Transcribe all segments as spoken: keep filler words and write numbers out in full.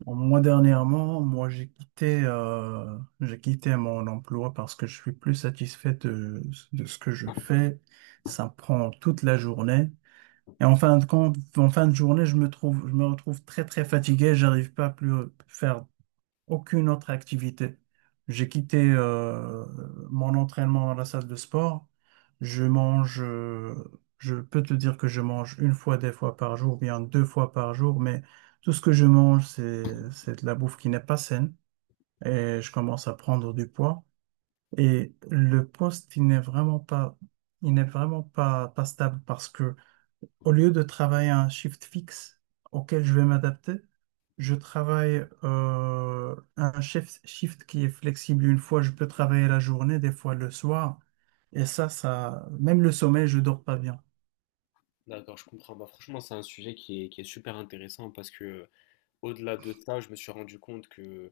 Bon, moi, dernièrement, moi, j'ai quitté, euh, j'ai quitté mon emploi parce que je suis plus satisfait de, de ce que je fais. Ça me prend toute la journée. Et Mm. en fin de compte, en fin de journée, je me trouve, je me retrouve très, très fatigué. J'arrive pas à plus faire aucune autre activité. J'ai quitté euh, mon entraînement dans la salle de sport. Je mange, euh, je peux te dire que je mange une fois, des fois par jour, bien deux fois par jour, mais tout ce que je mange, c'est, c'est de la bouffe qui n'est pas saine et je commence à prendre du poids. Et le poste, il n'est vraiment pas, il n'est vraiment pas, pas stable parce que au lieu de travailler un shift fixe auquel je vais m'adapter, je travaille euh, un shift, shift qui est flexible. Une fois, je peux travailler la journée, des fois le soir. Et ça, ça, même le sommeil, je dors pas bien. D'accord, je comprends. Bah, franchement, c'est un sujet qui est, qui est super intéressant parce que Au-delà de ça, je me suis rendu compte que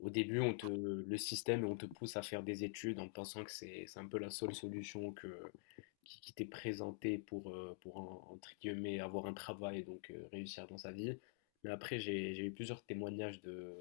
au début, on te, le système, on te pousse à faire des études en pensant que c'est, c'est un peu la seule solution que, qui, qui t'est présentée pour, euh, pour en- entre guillemets, avoir un travail et donc euh, réussir dans sa vie. Mais après, j'ai, j'ai eu plusieurs témoignages de,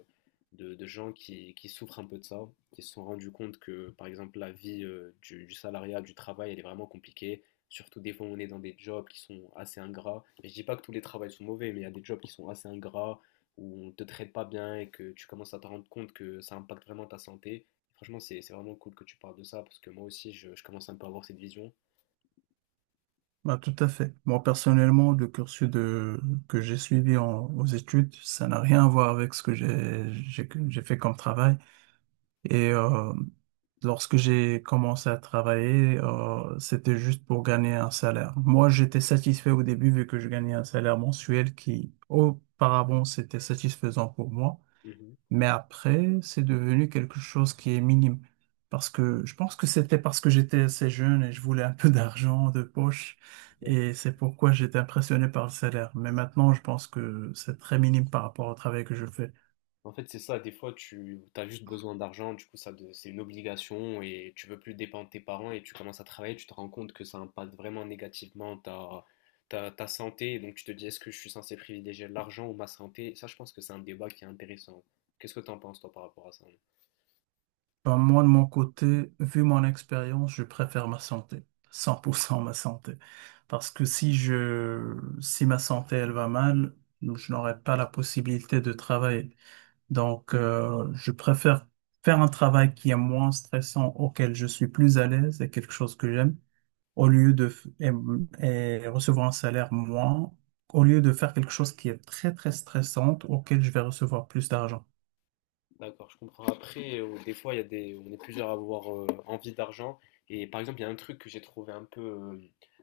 de, de gens qui, qui souffrent un peu de ça, qui se sont rendus compte que, par exemple, la vie euh, du, du salariat, du travail, elle est vraiment compliquée. Surtout des fois, on est dans des jobs qui sont assez ingrats. Et je dis pas que tous les travails sont mauvais, mais il y a des jobs qui sont assez ingrats où on ne te traite pas bien et que tu commences à te rendre compte que ça impacte vraiment ta santé. Franchement, c'est c'est vraiment cool que tu parles de ça parce que moi aussi, je, je commence un peu à avoir cette vision. Bah, tout à fait. Moi, personnellement, le cursus de, que j'ai suivi en- aux études, ça n'a rien à voir avec ce que j'ai, j'ai, j'ai fait comme travail. Et euh, Lorsque j'ai commencé à travailler, euh, c'était juste pour gagner un salaire. Moi, j'étais satisfait au début vu que je gagnais un salaire mensuel qui, auparavant, c'était satisfaisant pour moi. Mhm. Mais après, c'est devenu quelque chose qui est minime. Parce que je pense que c'était parce que j'étais assez jeune et je voulais un peu d'argent de poche. Ouais. Et c'est pourquoi j'étais impressionné par le salaire. Mais maintenant, je pense que c'est très minime par rapport au travail que je fais. En fait, c'est ça, des fois, tu as juste besoin d'argent, du coup, ça de- c'est une obligation et tu veux plus dépendre de tes parents et tu commences à travailler, tu te rends compte que ça impacte vraiment négativement ta, ta, ta santé. Et donc, tu te dis, est-ce que je suis censé privilégier l'argent ou ma santé? Ça, je pense que c'est un débat qui est intéressant. Qu'est-ce que tu en penses, toi, par rapport à ça? Ben, moi, de mon côté, vu mon expérience, je préfère ma santé, cent pour cent ma santé. Parce que si je, si ma santé, elle va mal, je n'aurai pas la possibilité de travailler. Donc, euh, je préfère faire un travail qui est moins stressant, auquel je suis plus à l'aise et quelque chose que j'aime, au lieu de, f- et, et recevoir un salaire moins, au lieu de faire quelque chose qui est très, très stressant, auquel je vais recevoir plus d'argent. D'accord, je comprends. Après, euh, des fois, il y a des, on est plusieurs à avoir euh, envie d'argent. Et par exemple, il y a un truc que j'ai trouvé un peu, euh,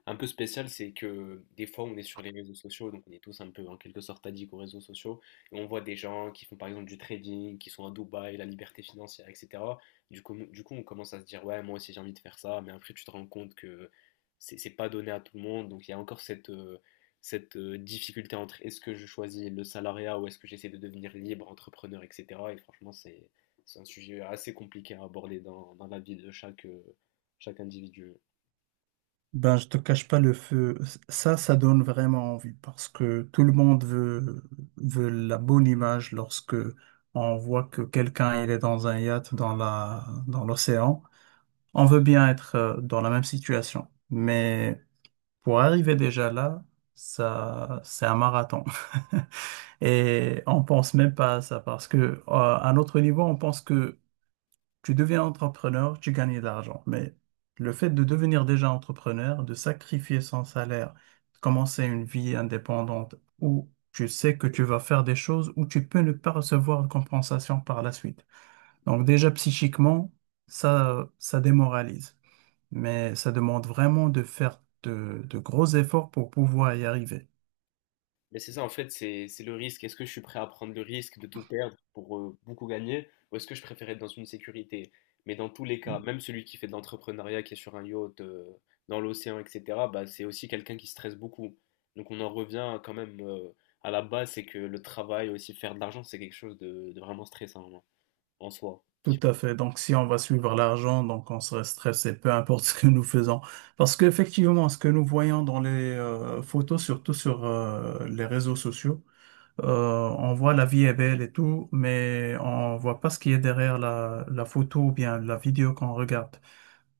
un peu spécial, c'est que des fois, on est sur les réseaux sociaux, donc on est tous un peu en quelque sorte addicts aux réseaux sociaux. Et on voit des gens qui font par exemple du trading, qui sont à Dubaï, la liberté financière, et cetera. Du coup, du coup, on commence à se dire, ouais, moi aussi j'ai envie de faire ça. Mais après, tu te rends compte que c'est c'est pas donné à tout le monde. Donc, il y a encore cette, euh, cette euh, difficulté entre est-ce que je choisis le salariat ou est-ce que j'essaie de devenir libre, entrepreneur, et cetera. Et franchement, c'est c'est un sujet assez compliqué à aborder dans, dans la vie de chaque, euh, chaque individu. Ben, je te cache pas le feu. Ça, ça donne vraiment envie parce que tout le monde veut, veut la bonne image lorsque on voit que quelqu'un il est dans un yacht dans la, dans l'océan. On veut bien être euh, dans la même situation. Mais pour arriver déjà là, ça, c'est un marathon. Et on pense même pas à ça parce que, euh, à notre niveau, on pense que tu deviens entrepreneur, tu gagnes de l'argent. Mais le fait de devenir déjà entrepreneur, de sacrifier son salaire, de commencer une vie indépendante où tu sais que tu vas faire des choses où tu peux ne pas recevoir de compensation par la suite. Donc déjà psychiquement, ça, ça démoralise. Mais ça demande vraiment de faire de de gros efforts pour pouvoir y arriver. Mais c'est ça, en fait, c'est c'est le risque. Est-ce que je suis prêt à prendre le risque de tout perdre pour euh, beaucoup gagner, ou est-ce que je préfère être dans une sécurité? Mais dans tous les cas, même celui qui fait de l'entrepreneuriat, qui est sur un yacht, euh, dans l'océan, et cetera, bah, c'est aussi quelqu'un qui stresse beaucoup. Donc on en revient quand même euh, à la base, c'est que le travail, aussi faire de l'argent, c'est quelque chose de, de vraiment stressant en en soi. Tout Si à fait. Donc, si on va suivre l'argent, donc on serait stressé, peu importe ce que nous faisons. Parce qu'effectivement, ce que nous voyons dans les euh, photos, surtout sur euh, les réseaux sociaux, euh, on voit la vie est belle et tout, mais on voit pas ce qui est derrière la, la photo ou bien la vidéo qu'on regarde.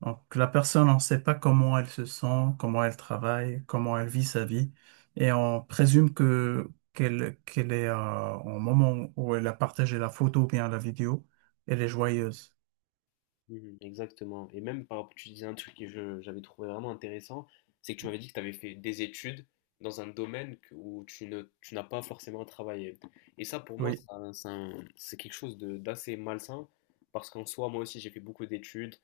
Donc, la personne, on ne sait pas comment elle se sent, comment elle travaille, comment elle vit sa vie, et on présume que qu'elle qu'elle est euh, au moment où elle a partagé la photo ou bien la vidéo, elle est joyeuse. Mhm, exactement. Et même par rapport, tu disais un truc que je- j'avais trouvé vraiment intéressant, c'est que tu m'avais dit que tu avais fait des études dans un domaine que- où tu ne, tu n'as pas forcément travaillé. Et ça, pour moi, Oui, c'est un- c'est quelque chose de- d'assez malsain, parce qu'en soi, moi aussi, j'ai fait beaucoup d'études,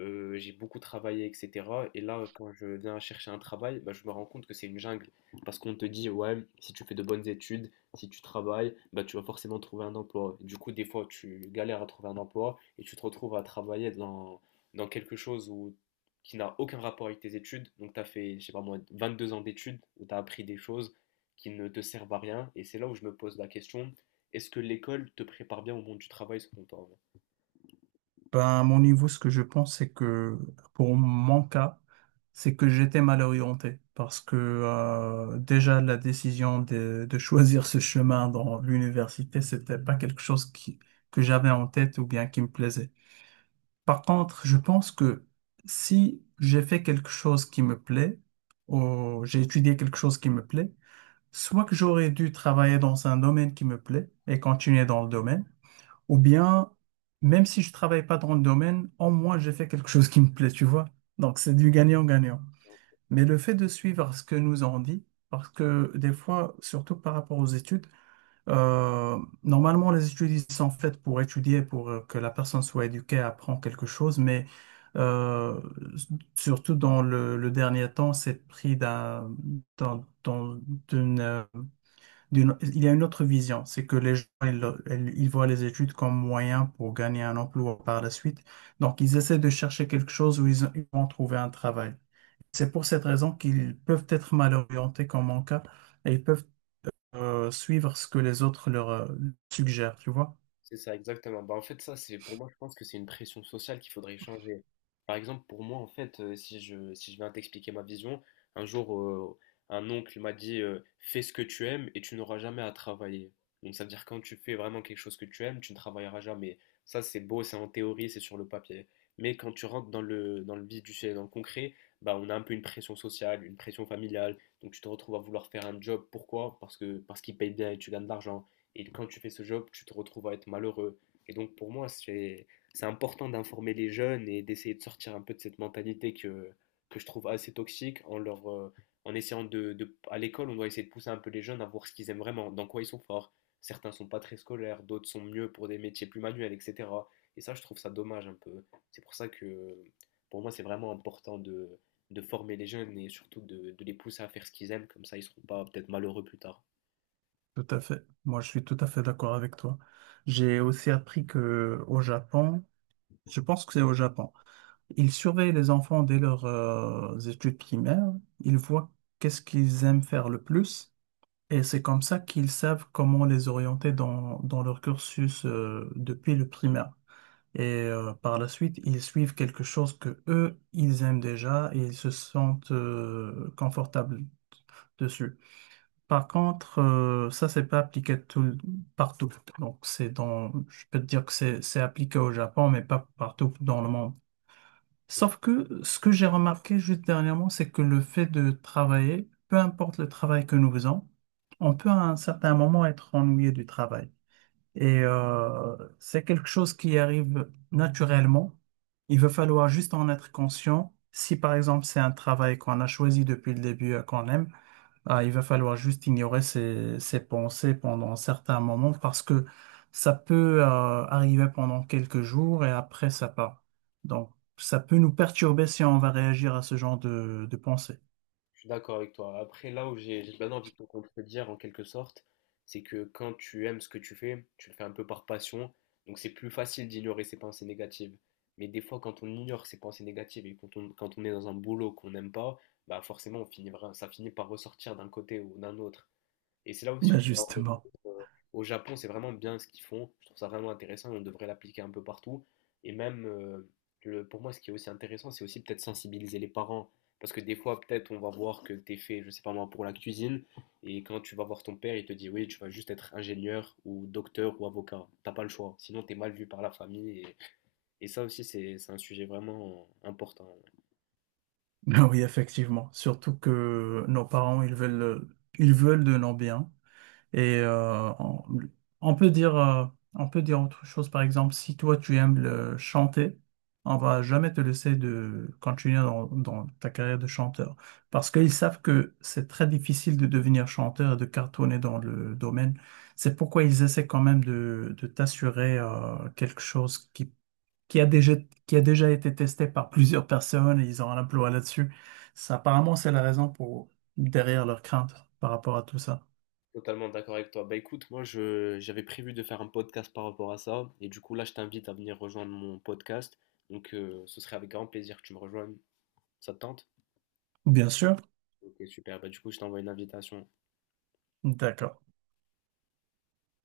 euh, j'ai beaucoup travaillé, et cetera. Et là, quand je viens chercher un travail, bah, je me rends compte que c'est une jungle, parce qu'on te dit, ouais, si tu fais de bonnes études, si tu travailles, bah, tu vas forcément trouver un emploi. Du coup, des fois, tu galères à trouver un emploi et tu te retrouves à travailler dans, dans quelque chose où, qui n'a aucun rapport avec tes études. Donc, tu as fait, je sais pas moi, vingt-deux ans d'études où tu as appris des choses qui ne te servent à rien. Et c'est là où je me pose la question, est-ce que l'école te prépare bien au monde du travail selon toi? ben, à mon niveau, ce que je pense, c'est que pour mon cas, c'est que j'étais mal orienté parce que euh, déjà la décision de, de choisir ce chemin dans l'université, c'était pas quelque chose qui, que j'avais en tête ou bien qui me plaisait. Par contre, je pense que si j'ai fait quelque chose qui me plaît, ou j'ai étudié quelque chose qui me plaît, soit que j'aurais dû travailler dans un domaine qui me plaît et continuer dans le domaine, ou bien, même si je travaille pas dans le domaine, au moins j'ai fait quelque chose qui me plaît, tu vois. Donc c'est du gagnant-gagnant. Mais le fait de suivre ce que nous on dit, parce que des fois, surtout par rapport aux études, euh, normalement les études ils sont faites pour étudier, pour euh, que la personne soit éduquée, apprend quelque chose, mais euh, surtout dans le, le dernier temps, c'est pris d'un, dans, dans- d'une, d'une- il y a une autre vision, c'est que les gens, ils, ils- ils voient les études comme moyen pour gagner un emploi par la suite. Donc, ils essaient de chercher quelque chose où ils, ils vont trouver un travail. C'est pour cette raison qu'ils peuvent être mal orientés comme mon cas et ils peuvent euh, suivre ce que les autres leur euh, suggèrent, tu vois? C'est ça, exactement. Bah, en fait, ça, c'est pour moi, je pense que c'est une pression sociale qu'il faudrait changer. Par exemple, pour moi, en fait, euh, si je, si je viens t'expliquer ma vision, un jour, euh, un oncle m'a dit euh, fais ce que tu aimes et tu n'auras jamais à travailler. Donc, ça veut dire quand tu fais vraiment quelque chose que tu aimes, tu ne travailleras jamais. Ça, c'est beau, c'est en théorie, c'est sur le papier. Mais quand tu rentres dans le, dans le vif du sujet, dans le concret, bah, on a un peu une pression sociale, une pression familiale. Donc, tu te retrouves à vouloir faire un job. Pourquoi? Parce que, parce qu'il paye bien et tu gagnes de l'argent. Et quand tu fais ce job, tu te retrouves à être malheureux. Et donc pour moi, c'est c'est important d'informer les jeunes et d'essayer de sortir un peu de cette mentalité que, que je trouve assez toxique en leur euh, en essayant de, de à l'école, on doit essayer de pousser un peu les jeunes à voir ce qu'ils aiment vraiment, dans quoi ils sont forts. Certains sont pas très scolaires, d'autres sont mieux pour des métiers plus manuels, et cetera. Et ça, je trouve ça dommage un peu. C'est pour ça que pour moi, c'est vraiment important de, de former les jeunes et surtout de, de les pousser à faire ce qu'ils aiment, comme ça ils seront pas peut-être malheureux plus tard. Tout à fait. Moi, je suis tout à fait d'accord avec toi. J'ai aussi appris que au Japon, je pense que c'est au Japon. Ils surveillent les enfants dès leurs euh, études primaires. Ils voient qu'est-ce qu'ils aiment faire le plus. Et c'est comme ça qu'ils savent comment les orienter dans, dans leur cursus euh, depuis le primaire. Et euh, par la suite, ils suivent quelque chose que eux, ils aiment déjà et ils se sentent euh, confortables dessus. Par contre, euh, ça, c'est pas appliqué tout, partout. Donc, c'est dans, je peux te dire que c'est c'est appliqué au Japon, mais pas partout dans le monde. Sauf que ce que j'ai remarqué juste dernièrement, c'est que le fait de travailler, peu importe le travail que nous faisons, on peut à un certain moment être ennuyé du travail. Et euh, c'est quelque chose qui arrive naturellement. Il va falloir juste en être conscient. Si par exemple c'est un travail qu'on a choisi depuis le début et qu'on aime, ah, il va falloir juste ignorer ces ces pensées pendant certains moments parce que ça peut euh, arriver pendant quelques jours et après ça part. Donc, ça peut nous perturber si on va réagir à ce genre de, de pensées. Je suis d'accord avec toi. Après, là où j'ai j'ai bien envie de te contredire en quelque sorte, c'est que quand tu aimes ce que tu fais, tu le fais un peu par passion, donc c'est plus facile d'ignorer ses pensées négatives. Mais des fois, quand on ignore ses pensées négatives et quand on, quand on est dans un boulot qu'on n'aime pas, bah forcément, on finit, vra- ça finit par ressortir d'un côté ou d'un autre. Et c'est là aussi Ben où on va en revenir, justement. euh, au Japon, c'est vraiment bien ce qu'ils font. Je trouve ça vraiment intéressant et on devrait l'appliquer un peu partout. Et même, euh, le, pour moi, ce qui est aussi intéressant, c'est aussi peut-être sensibiliser les parents. Parce que des fois, peut-être, on va voir que t'es fait, je sais pas moi, pour la cuisine. Et quand tu vas voir ton père, il te dit, oui, tu vas juste être ingénieur ou docteur ou avocat. T'as pas le choix. Sinon, t'es mal vu par la famille. Et, et ça aussi, c'est c'est un sujet vraiment important. Oui, effectivement. Surtout que nos parents, ils veulent, ils veulent de nos biens. Et euh, on, on peut dire, euh, on peut dire autre chose, par exemple, si toi tu aimes le chanter, on va jamais te laisser de continuer dans, dans ta carrière de chanteur. Parce qu'ils savent que c'est très difficile de devenir chanteur et de cartonner dans le domaine. C'est pourquoi ils essaient quand même de, de t'assurer euh, quelque chose qui qui a déjà, qui a déjà été testé par plusieurs personnes et ils ont un emploi là-dessus. Ça, apparemment, c'est la raison pour derrière leur crainte par rapport à tout ça. Totalement d'accord avec toi. Bah écoute, moi je j'avais prévu de faire un podcast par rapport à ça, et du coup là je t'invite à venir rejoindre mon podcast. Donc euh, ce serait avec grand plaisir que tu me rejoignes. Ça te tente? Bien sûr. Ok, super. Bah du coup je t'envoie une invitation. D'accord.